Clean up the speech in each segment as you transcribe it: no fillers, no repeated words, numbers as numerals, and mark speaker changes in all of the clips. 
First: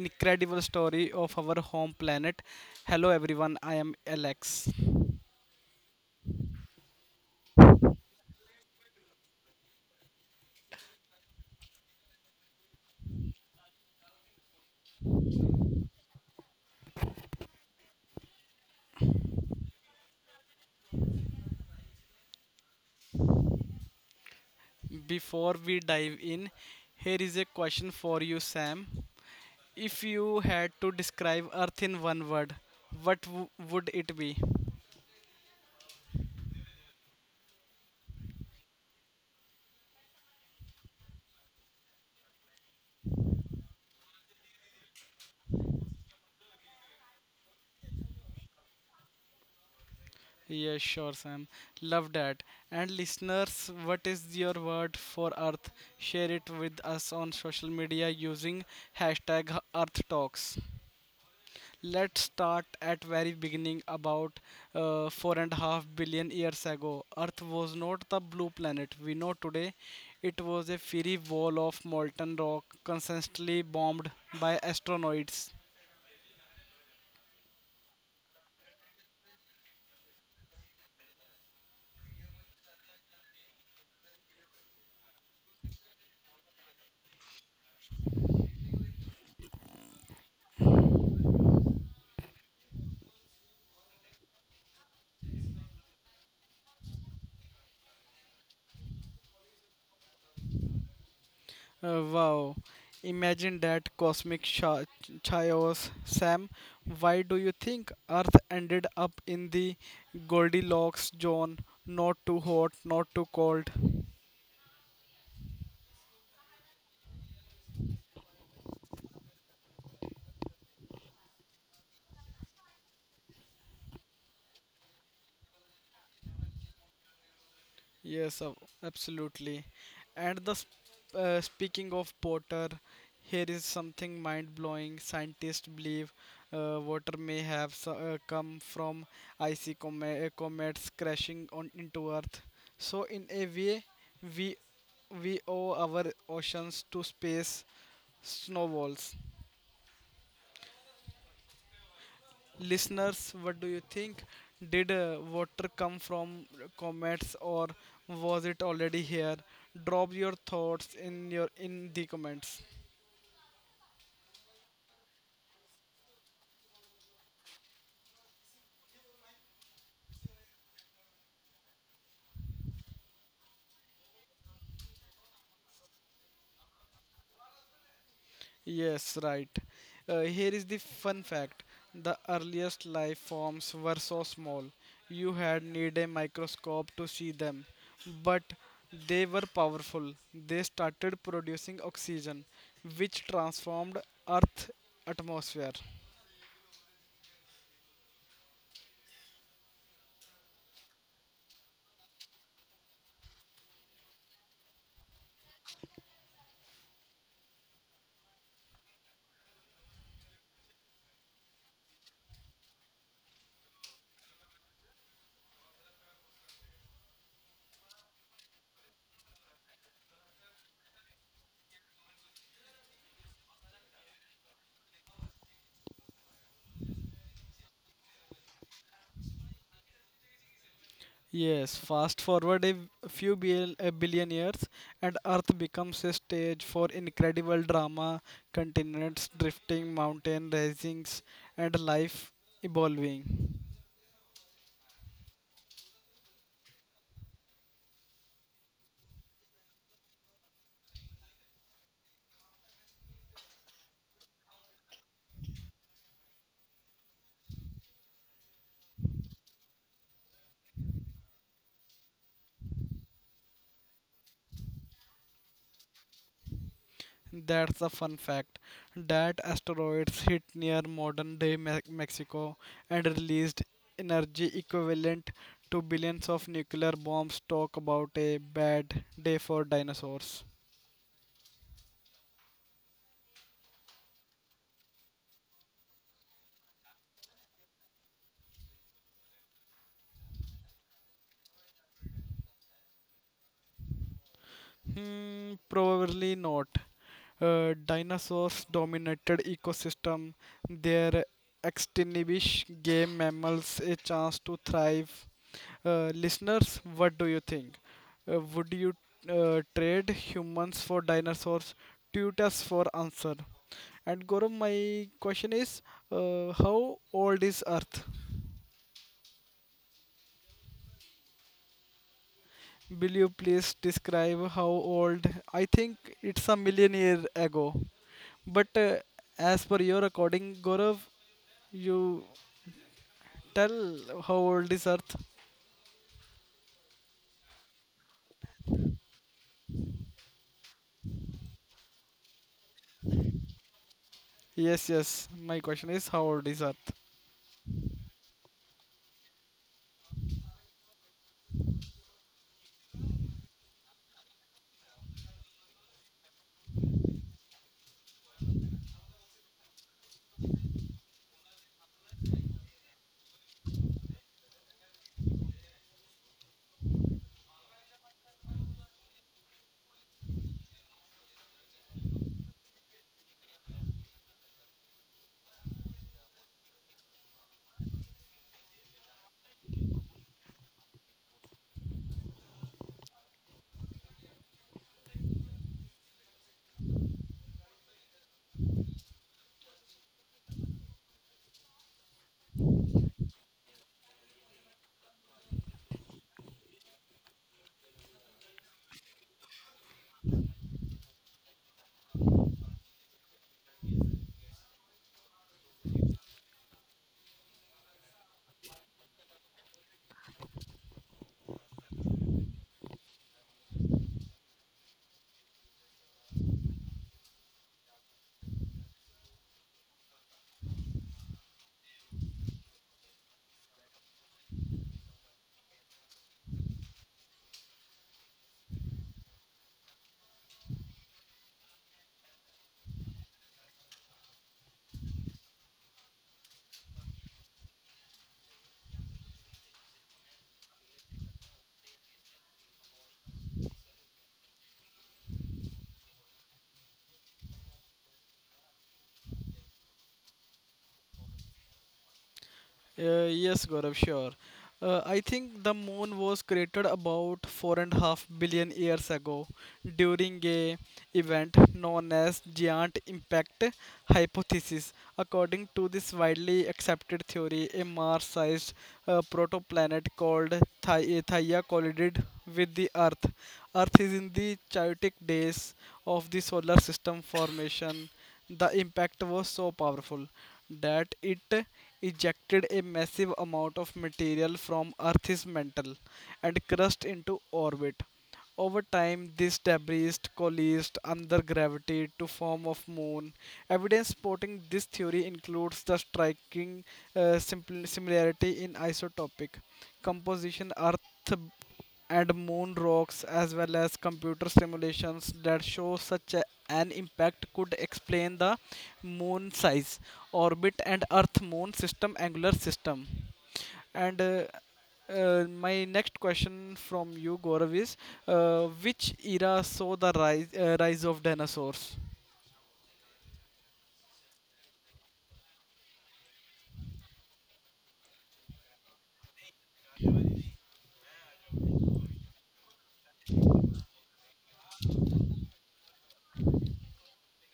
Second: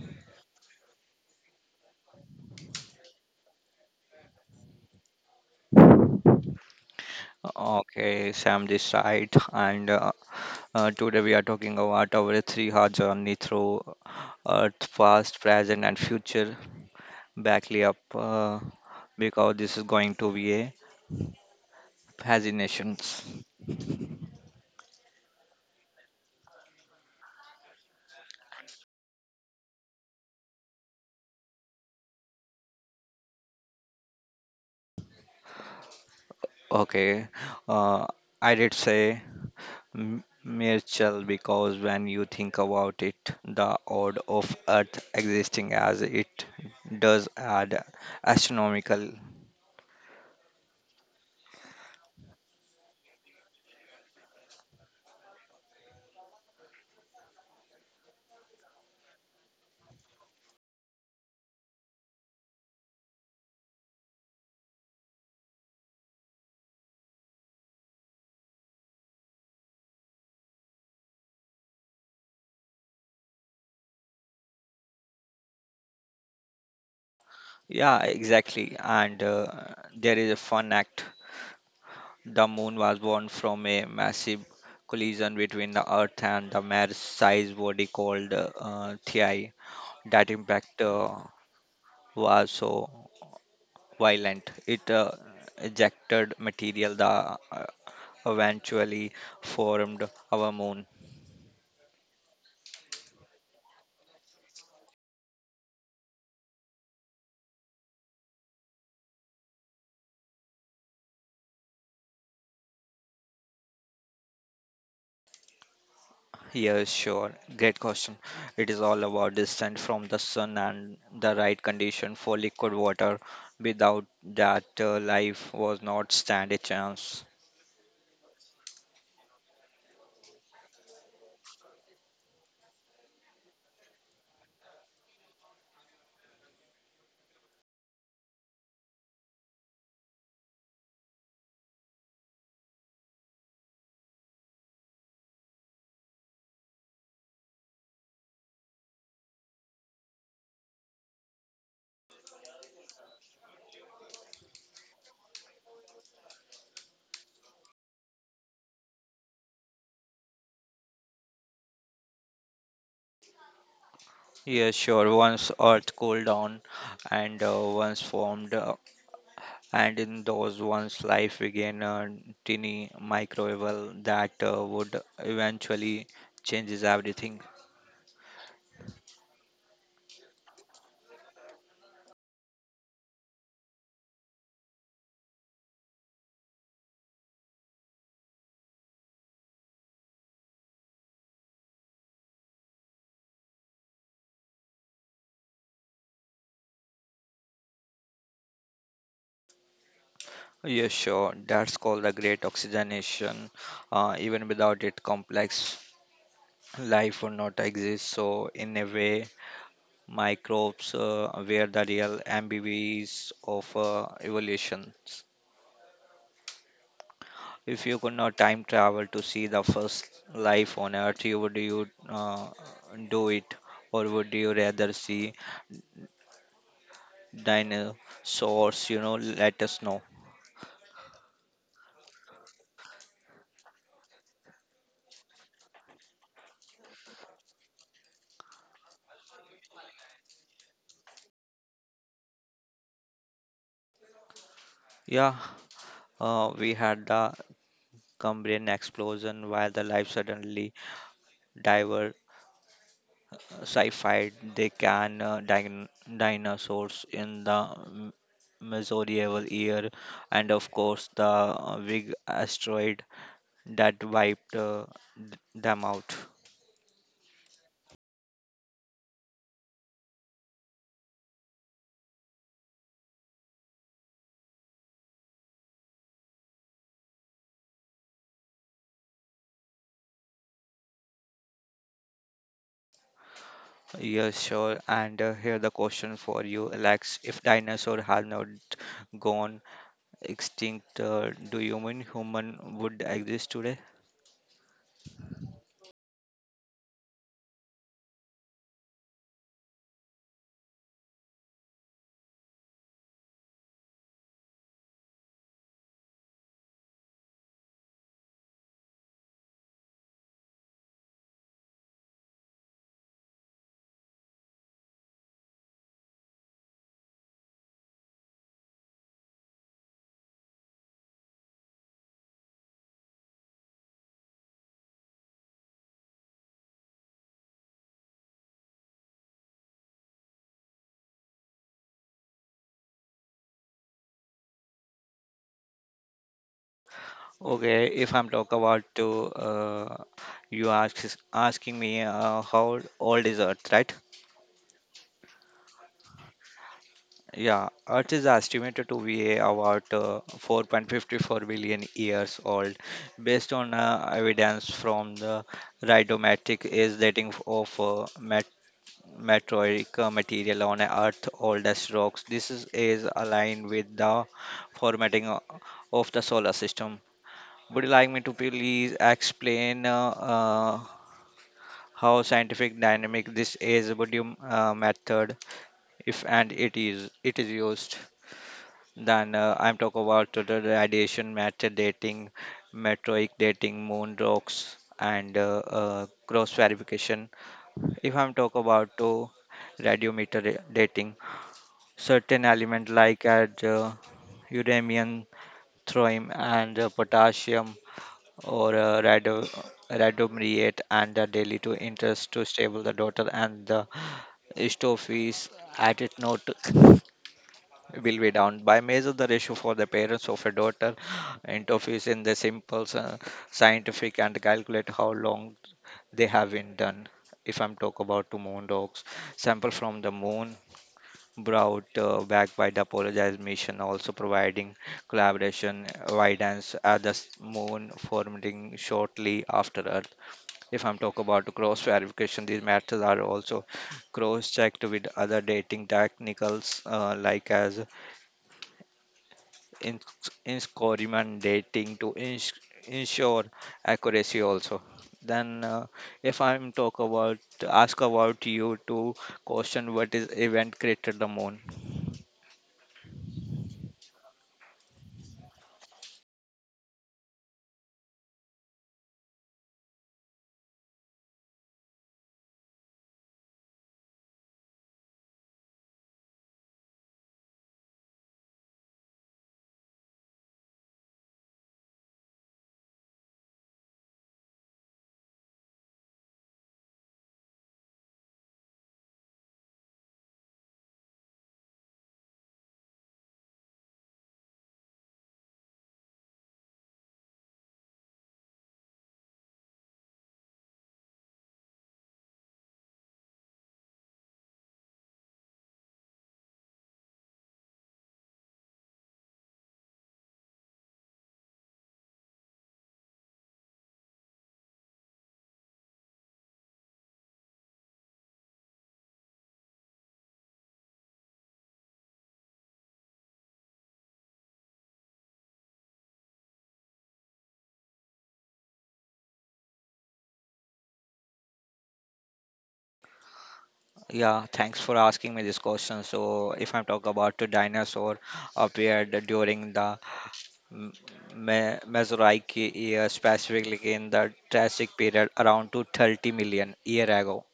Speaker 1: incredible story of our home planet. Hello, everyone, I am Alex.
Speaker 2: Okay, Sam this side, and today we are talking about our 3 hour journey through Earth, past, present, and future. Backly up, because this is going to be a fascinations.
Speaker 1: Before we dive in, here is a question for you, Sam. If you had to describe Earth in one word, what would it be?
Speaker 2: Okay, uh, I did say Mirchal because when you think about it, the odd of Earth existing as it does add astronomical.
Speaker 1: Yeah, sure, Sam. Love that. And listeners, what is your word for Earth? Share it with us on social media using hashtag Earth Talks. Let's start at very beginning about 4.5 billion years ago. Earth was not the blue planet we know today. It was a fiery wall of molten rock constantly bombed by asteroids.
Speaker 2: Yeah, exactly. And there is a fun act. The moon was born from a massive collision between the Earth and the Mars sized body called Theia. That impact was so violent. It ejected material that eventually formed our moon.
Speaker 1: Wow. Imagine that cosmic chaos, Sam. Why do you think Earth ended up in the Goldilocks zone? Not too hot, not too cold.
Speaker 2: Yeah, sure. Great question. It is all about distance from the sun and the right condition for liquid water. Without that, life was not stand a chance.
Speaker 1: Yes, absolutely. And speaking of Potter, here is something mind-blowing. Scientists believe water may have come from icy comets crashing on into Earth. So in a way, we we owe our oceans to space snowballs. Listeners, what do you think? Did water come from comets or was it already here? Drop your thoughts in the comments.
Speaker 2: Yeah, sure. Once Earth cooled down and once formed, and in those once life began a tiny microbial that would eventually changes everything.
Speaker 1: Yes, right. Here is the fun fact. The earliest life forms were so small. You had need a microscope to see them. But they were powerful. They started producing oxygen, which transformed Earth's atmosphere.
Speaker 2: Yeah, sure. That's called the great oxygenation. Even without it, complex life would not exist. So, in a way, microbes were the real MBBs of evolution. If you could not time travel to see the first life on Earth, you would you do it, or would you rather see dinosaurs? You know, let us know.
Speaker 1: Yes, fast forward a billion years, and Earth becomes a stage for incredible drama, continents drifting, mountain risings, and life evolving.
Speaker 2: Yeah, we had the Cambrian explosion where the life suddenly diverged sci-fi. They can dinosaurs in the medieval year, and of course the big asteroid that wiped them out.
Speaker 1: That's a fun fact that asteroids hit near modern day Mexico and released energy equivalent to billions of nuclear bombs. Talk about a bad day for dinosaurs.
Speaker 2: Yes, sure. And here the question for you, Alex: If dinosaur had not gone extinct, do you mean human would exist today?
Speaker 1: Hmm, probably not. Dinosaurs dominated ecosystem. Their extinction gave mammals a chance to thrive. Listeners, what do you think? Would you trade humans for dinosaurs? Tweet us for answer. And Gaurav, my question is, how old is Earth? Will you please describe how old? I think it's a million year ago. But as per your recording, Gaurav, you tell how old is Earth?
Speaker 2: Okay, if I'm talk about to you asking me how old is Earth, right?
Speaker 1: Yes, yes. My question is how old is Earth?
Speaker 2: Yeah, Earth is estimated to be about 4.54 billion years old, based on evidence from the radiometric age dating of meteoric material on Earth's oldest rocks. This is aligned with the formatting of the solar system. Would you like me to please explain how scientific dynamic this is? Would you method, if and it is used? Then I'm talk about total radiation, matter dating, metroic dating, moon rocks, and cross verification. If I'm talk about to radiometer dating, certain element like at uranium, thorium, and potassium or radiomerate and the daily to interest to stable the daughter and the stove is at it note will be down by measure the ratio for the parents of a daughter interviews in the simple scientific and calculate how long they have been done. If I'm talk about to moon dogs sample from the moon brought back by the apologize mission also providing collaboration guidance at the moon forming shortly after earth. If I'm talk about cross verification, these matters are also cross checked with other dating technicals like as in- incorrect dating to ensure accuracy also. Then if I'm talk about ask about you to question what is event created the moon.
Speaker 1: Yes, Gaurav, sure. I think the moon was created about 4.5 billion years ago during a event known as giant impact hypothesis. According to this widely accepted theory, a Mars-sized protoplanet called Theia collided with the Earth. Earth is in the chaotic days of the solar system formation. The impact was so powerful that it ejected a massive amount of material from Earth's mantle and crashed into orbit. Over time, this debris coalesced under gravity to form of moon. Evidence supporting this theory includes the striking similarity in isotopic composition Earth and moon rocks, as well as computer simulations that show such an impact, could explain the moon size, orbit, and Earth moon system angular system. And my next question from you, Gaurav, is which era saw the rise of dinosaurs?
Speaker 2: Yeah, thanks for asking me this question. So if I'm talk about the dinosaur appeared during the M- mesozoic era specifically in the triassic period around to 30 million year ago.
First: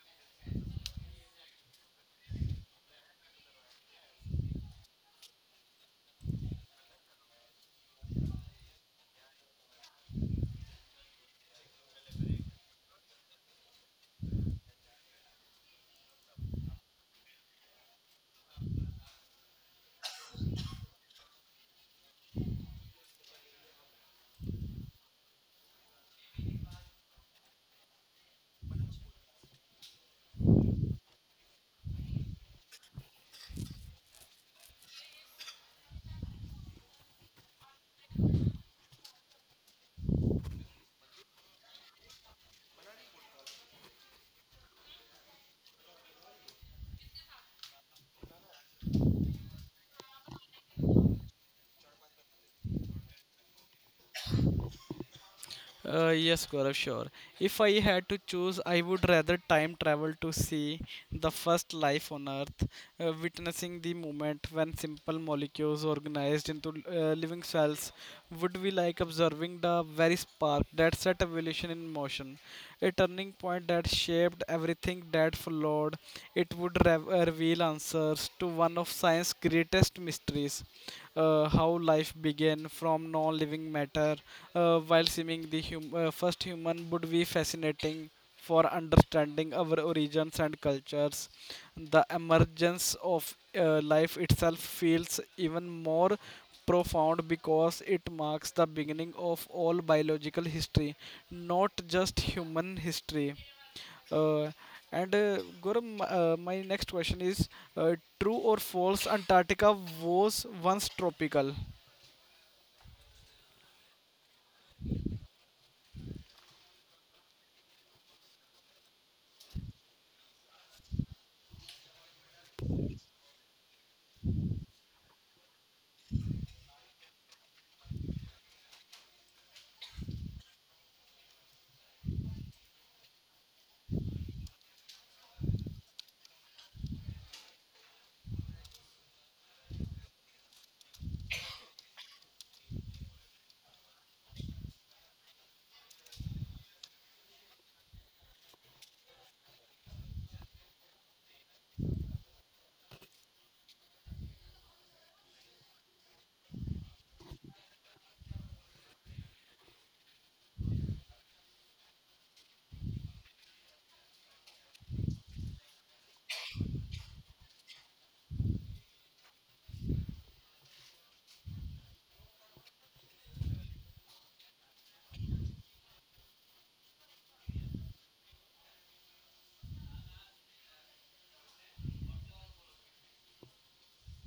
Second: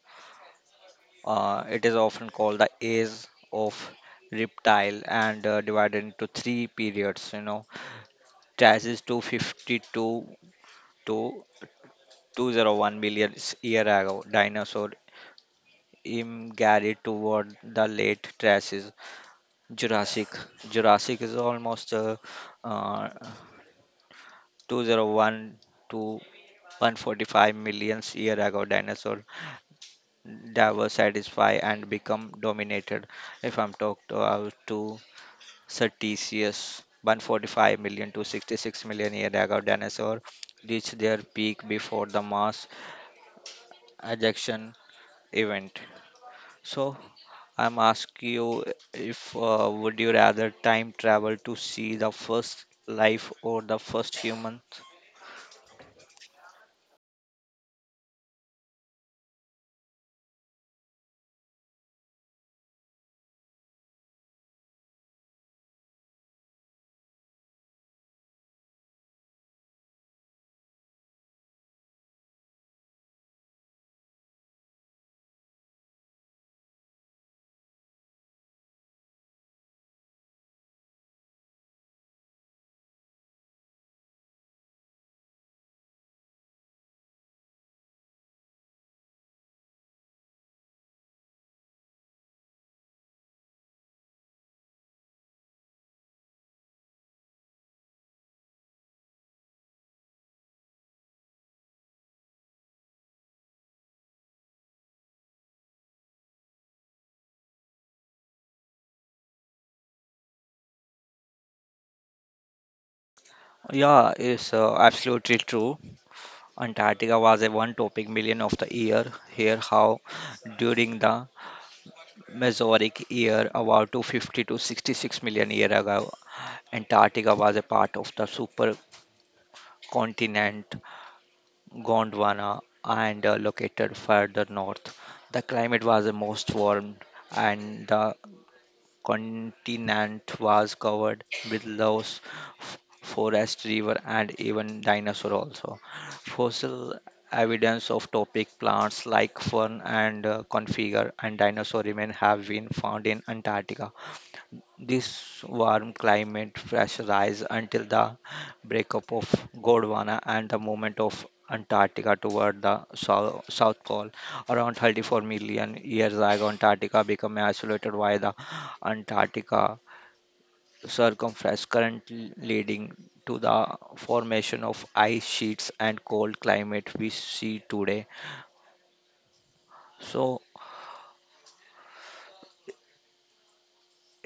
Speaker 2: It is often called the age of reptile and divided into three periods, you know. Traces 252 to 201 million year ago, dinosaur immigrated toward the late Triassic. Jurassic. Jurassic is almost uh, 201 to 145 million year ago dinosaur diversify and become dominated. If I'm talked about to Sir TCS 145 million to 66 million year ago dinosaur reached their peak before the mass ejection event. So I'm asking you, if would you rather time travel to see the first life or the first human?
Speaker 1: Yes, Gaurav, sure. If I had to choose, I would rather time travel to see the first life on Earth, witnessing the moment when simple molecules organized into living cells would be like observing the very spark that set evolution in motion, a turning point that shaped everything that followed. It would reveal answers to one of science's greatest mysteries, how life began from non-living matter. While seeing the first human would be fascinating for understanding our origins and cultures. The emergence of life itself feels even more profound because it marks the beginning of all biological history, not just human history. Uh, and Gauram, my next question is uh, true or false, Antarctica was once tropical?
Speaker 2: Yeah, it's absolutely true. Antarctica was a one topic million of the year. Here how during the Mesozoic year, about 250 to 66 million years ago, Antarctica was a part of the supercontinent Gondwana and located further north. The climate was the most warm, and the continent was covered with loess forest, river, and even dinosaur also. Fossil evidence of topic plants like fern and conifer and dinosaur remain have been found in Antarctica. This warm climate pressurized until the breakup of Gondwana and the movement of Antarctica toward the South Pole. Around 34 million years ago, Antarctica became isolated by the Antarctica circumference current leading to the formation of ice sheets and cold climate we see today. So,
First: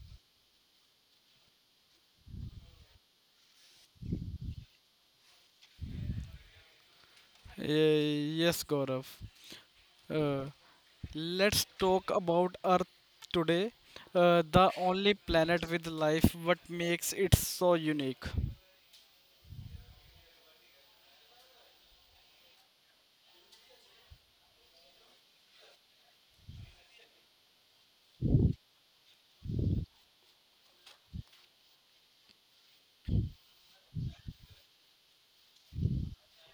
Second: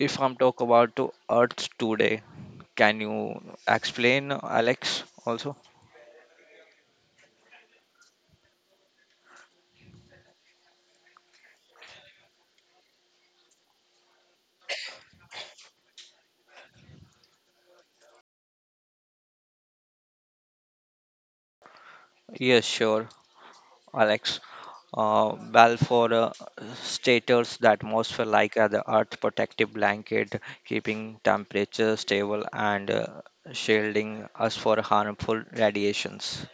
Speaker 2: if I'm talk about to Earth today, can you explain, Alex, also?
Speaker 1: Yes, Gaurav. Uh, let's talk about Earth today, the only planet with life. What makes it so unique?
Speaker 2: Yes, sure, Alex. Balfour states the atmosphere like the earth protective blanket, keeping temperature stable and shielding us for harmful radiations.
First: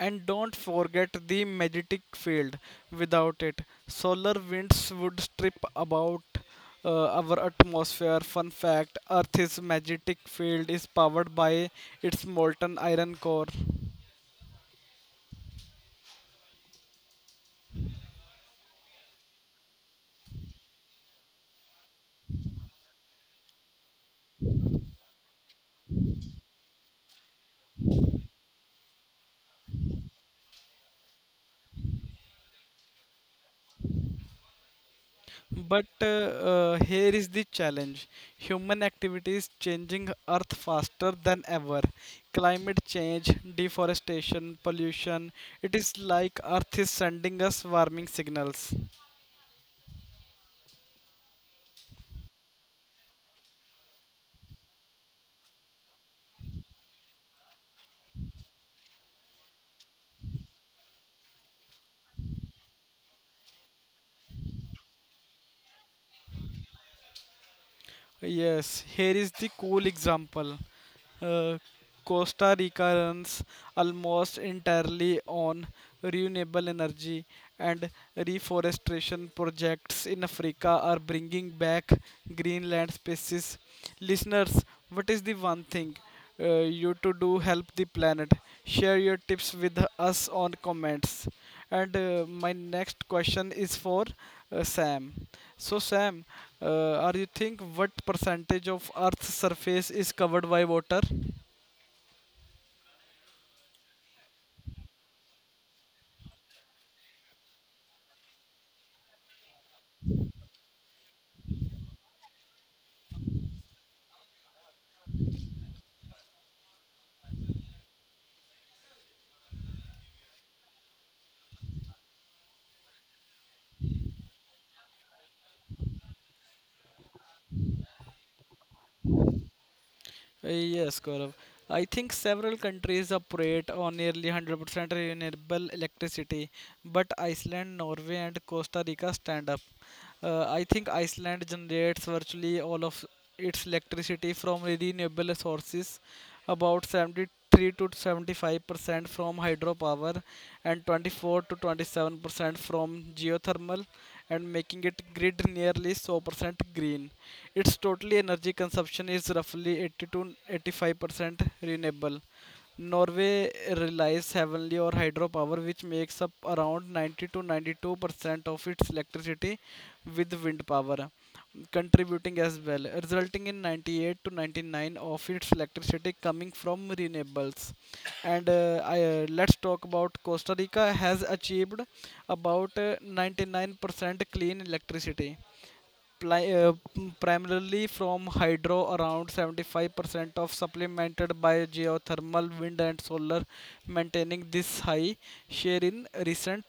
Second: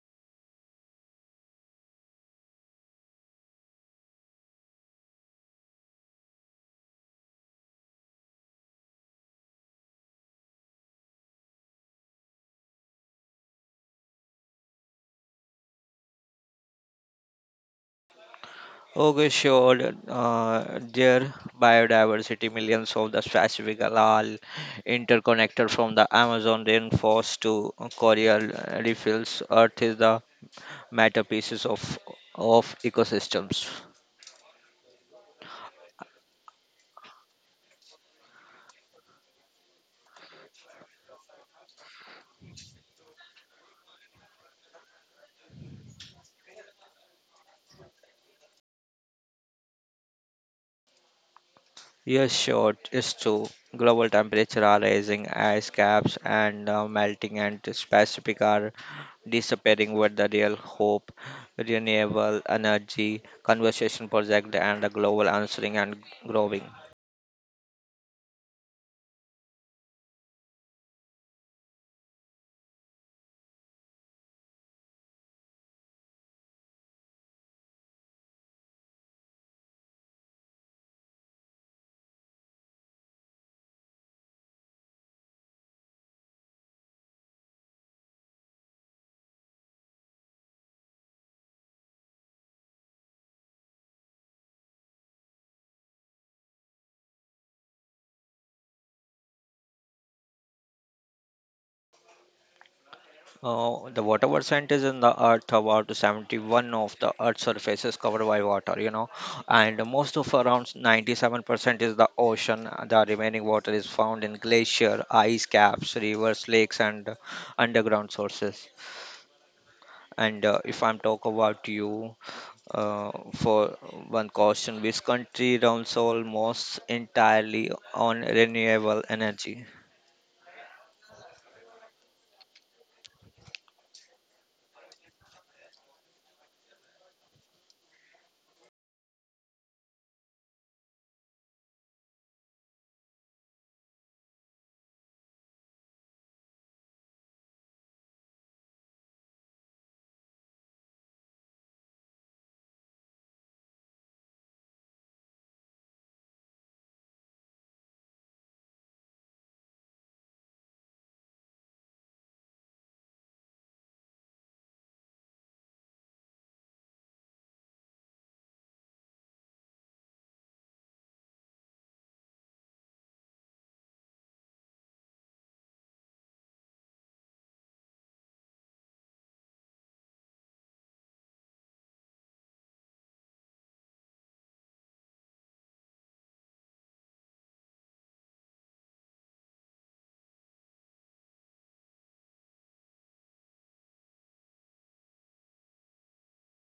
Speaker 1: And don't forget the magnetic field. Without it, solar winds would strip about our atmosphere. Fun fact, Earth's magnetic field is powered by its molten iron core.
Speaker 2: Okay, sure. Dear biodiversity, millions of the specific algal interconnected from the Amazon rainforest to coral reefs. Earth is the matter pieces of ecosystems.
Speaker 1: But here is the challenge. Human activity is changing Earth faster than ever. Climate change, deforestation, pollution, it is like Earth is sending us warming signals.
Speaker 2: Yes, sure, it's true. Global temperature are rising, ice caps and melting, and this Pacific are disappearing. With the real hope, renewable energy, conservation project, and a global answering and growing.
Speaker 1: Yes, here is the cool example. Uh, Costa Rica runs almost entirely on renewable energy, and reforestation projects in Africa are bringing back green land species. Listeners, what is the one thing you to do help the planet? Share your tips with us on comments. And my next question is for Sam. So Sam, are you think what percentage of Earth's surface is covered by water?
Speaker 2: The water percentage in the earth about 71 of the earth's surface is covered by water, you know, and most of around 97% is the ocean. The remaining water is found in glacier, ice caps, rivers, lakes, and underground sources. And if I'm talk about you, for one question, which country runs almost entirely on renewable energy?
Speaker 1: Yes, Gaurav. I think several countries operate on nearly 100% renewable electricity, but Iceland, Norway, and Costa Rica stand up. I think Iceland generates virtually all of its electricity from renewable sources, about 70 3 to 75% from hydropower and 24 to 27% from geothermal and making it grid nearly 100% green. Its total energy consumption is roughly 80 to 85% renewable. Norway relies heavily on hydropower, which makes up around 90 to 92% of its electricity, with wind power contributing as well, resulting in 98 to 99 of its electricity coming from renewables. And let's talk about Costa Rica has achieved about 99% clean electricity, primarily from hydro around 75% of supplemented by geothermal wind and solar, maintaining this high share in recent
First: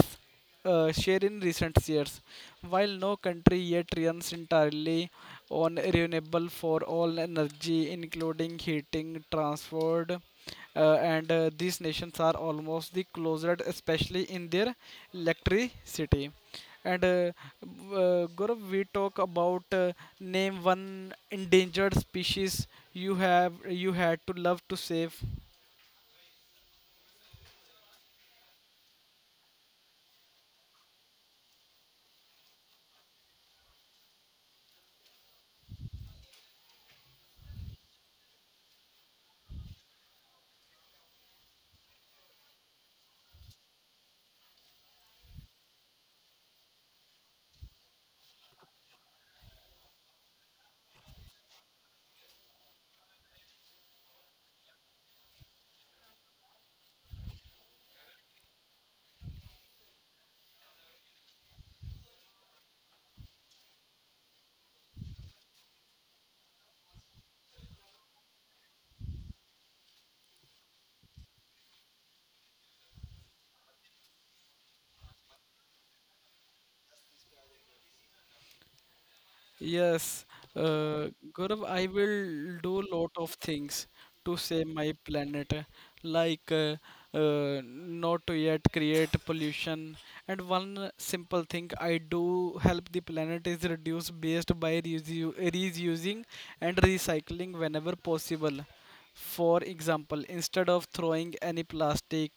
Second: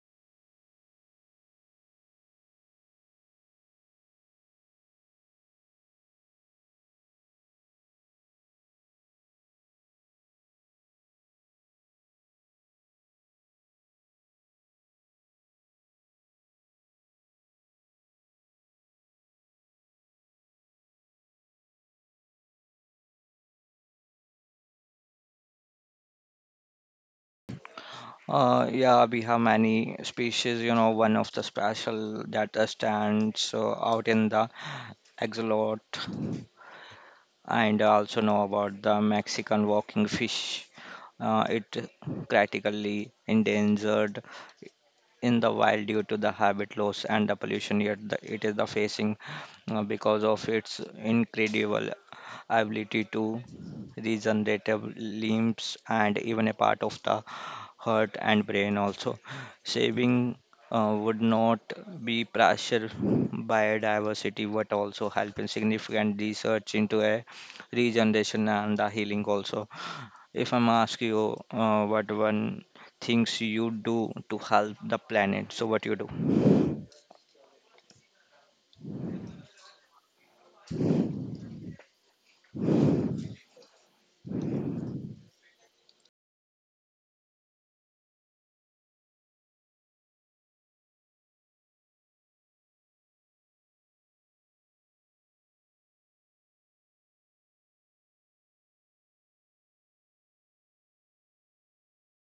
Speaker 1: share in recent years. While no country yet runs entirely on renewable for all energy, including heating, transport, and these nations are almost the closest, especially in their electricity. And Gaurav, we talk about name one endangered species you had to love to save.
Speaker 2: Yeah, we have many species. You know, one of the special that stands out in the axolot, and I also know about the Mexican walking fish. It critically endangered in the wild due to the habit loss and the pollution, yet the, it is the facing because of its incredible ability to regenerative limbs and even a part of the heart and brain also. Saving would not be pressure biodiversity but also helping significant research into a regeneration and the healing also. If I'm asking you, what one things you do to help the planet, so what you do?
Speaker 1: Yes, Gaurav, I will do lot of things to save my planet, like uh, not to yet create pollution. And one simple thing I do help the planet is reduce waste by reusing and recycling whenever possible. For example, instead of throwing any plastic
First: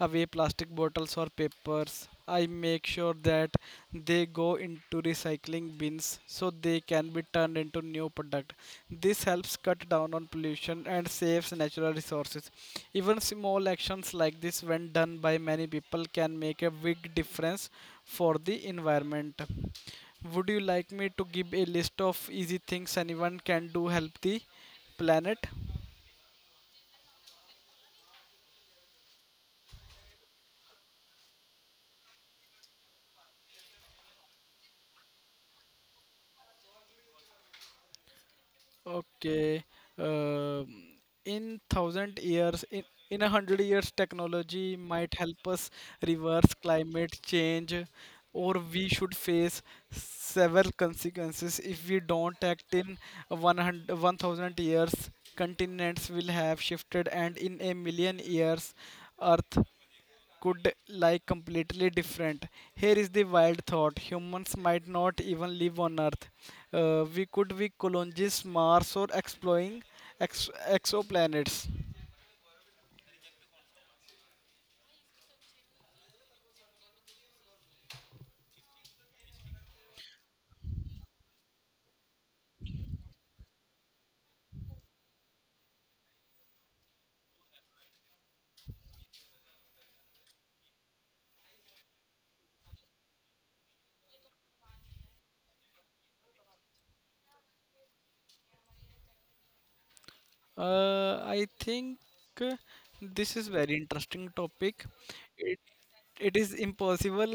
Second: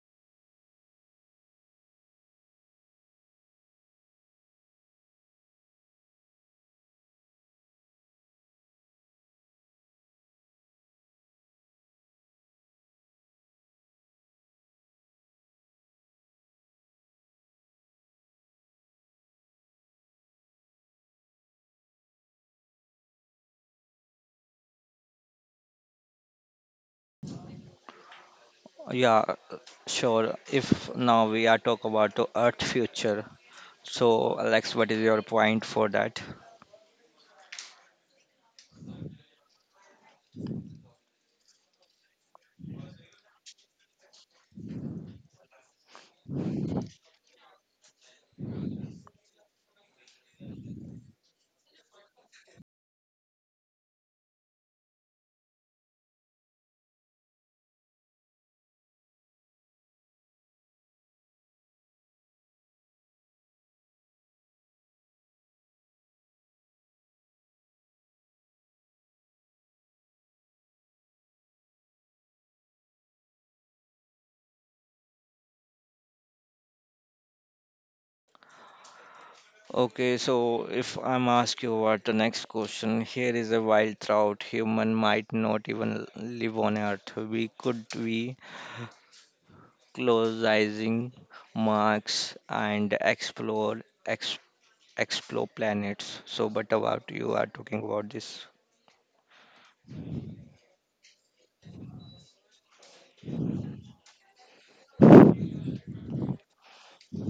Speaker 1: away, plastic bottles or papers, I make sure that they go into recycling bins so they can be turned into new product. This helps cut down on pollution and saves natural resources. Even small actions like this, when done by many people, can make a big difference for the environment. Would you like me to give a list of easy things anyone can do help the planet?
Speaker 2: Yeah, sure. If now we are talk about the Earth future, so Alex, what is your point for that?
Speaker 1: Okay. Um in thousand years, in 100 years, technology might help us reverse climate change, or we should face several consequences if we don't act in 100 1000 years. Continents will have shifted, and in a million years, Earth could like completely different. Here is the wild thought: humans might not even live on Earth. We could be colonize Mars or exploring ex- exoplanets.
Speaker 2: Okay, so if I'm ask you what the next question, here is a wild thought. Human might not even live on Earth. We could be closing Mars and explore planets. So, but about you are talking about this.
Speaker 1: I think uh, this is very interesting topic. It it is impossible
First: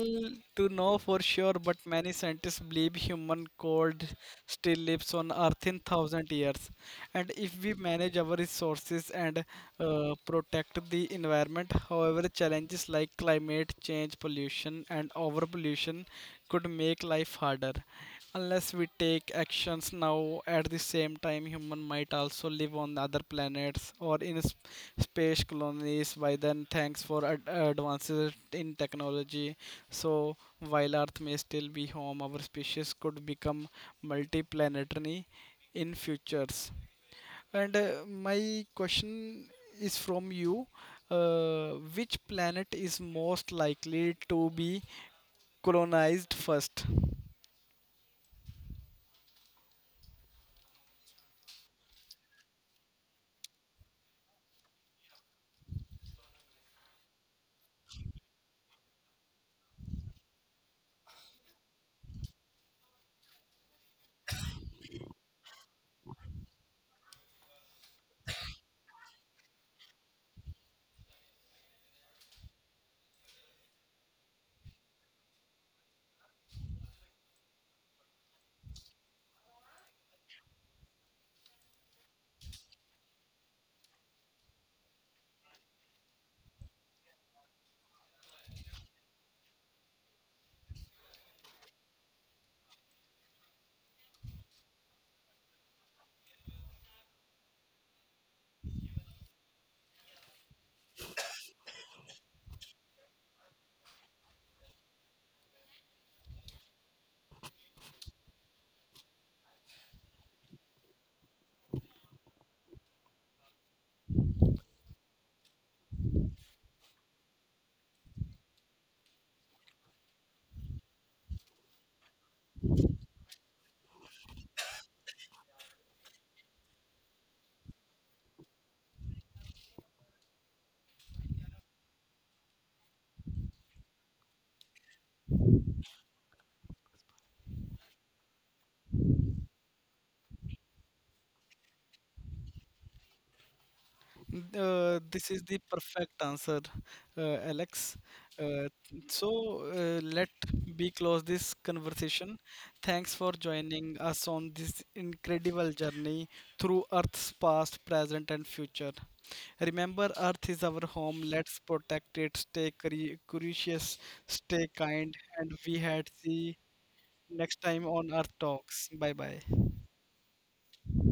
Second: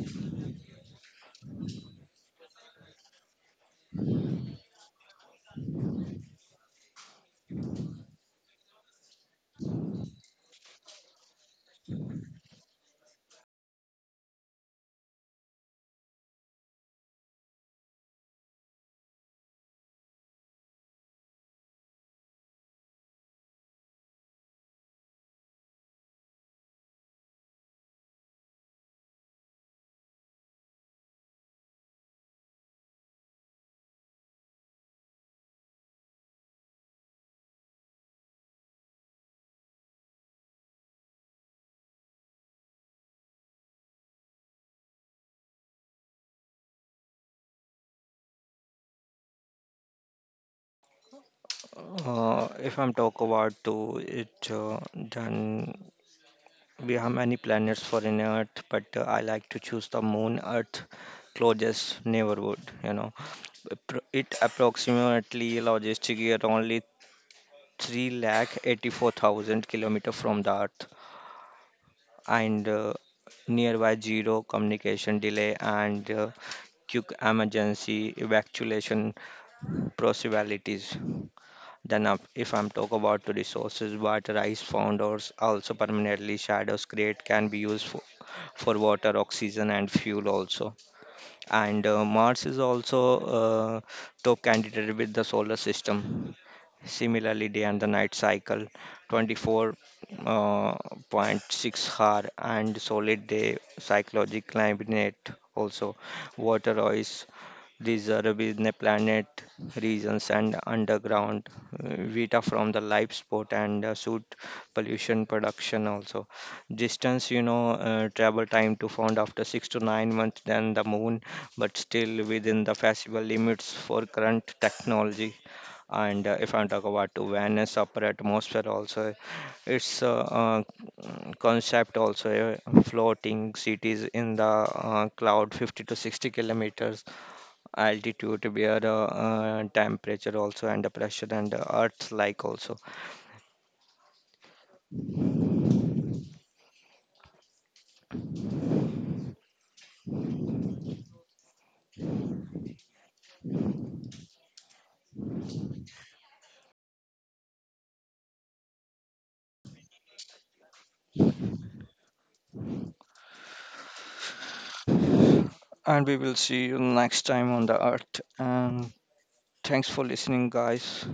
Speaker 1: to know for sure, but many scientists believe human cold still lives on Earth in thousand years. And if we manage our resources and protect the environment, however, challenges like climate change, pollution, and overpollution could make life harder. Unless we take actions now, at the same time, human might also live on other planets or in space colonies. By then, thanks for advances in technology. So, while Earth may still be home, our species could become multiplanetary in futures. And my question is from you: uh, which planet is most likely to be colonized first?
Speaker 2: If I'm talk about to it, then we have many planets for in Earth, but I like to choose the Moon Earth closest neighborhood. You know, it approximately logistic year only three lakh 84,000 kilometer from the Earth and. Nearby zero communication delay and quick emergency evacuation possibilities. Than if I'm talk about the resources, what rice founders also permanently shadows create can be used for water, oxygen and fuel also. And Mars is also top candidate with the solar system. Similarly, day and the night cycle, 24.6 hour and solid day cyclogic climate also water ice. These are within the planet regions and underground vita from the life sport and suit pollution production also. Distance, you know, travel time to found after 6 to 9 months than the moon, but still within the feasible limits for current technology. And if I'm talking about to Venus upper atmosphere also, its concept also, floating cities in the cloud 50 to 60 kilometers altitude where temperature also and the pressure and the earth like also.
Speaker 1: This is the perfect answer, Alex. Uh, so let me close this conversation. Thanks for joining us on this incredible journey through Earth's past, present, and future. Remember, Earth is our home. Let's protect it. Stay curious, stay kind, and we
Speaker 2: And
Speaker 1: had
Speaker 2: we will
Speaker 1: see
Speaker 2: see you next time
Speaker 1: next
Speaker 2: on the
Speaker 1: time on
Speaker 2: earth,
Speaker 1: Earth Talks.
Speaker 2: and
Speaker 1: Bye bye.
Speaker 2: thanks for listening guys.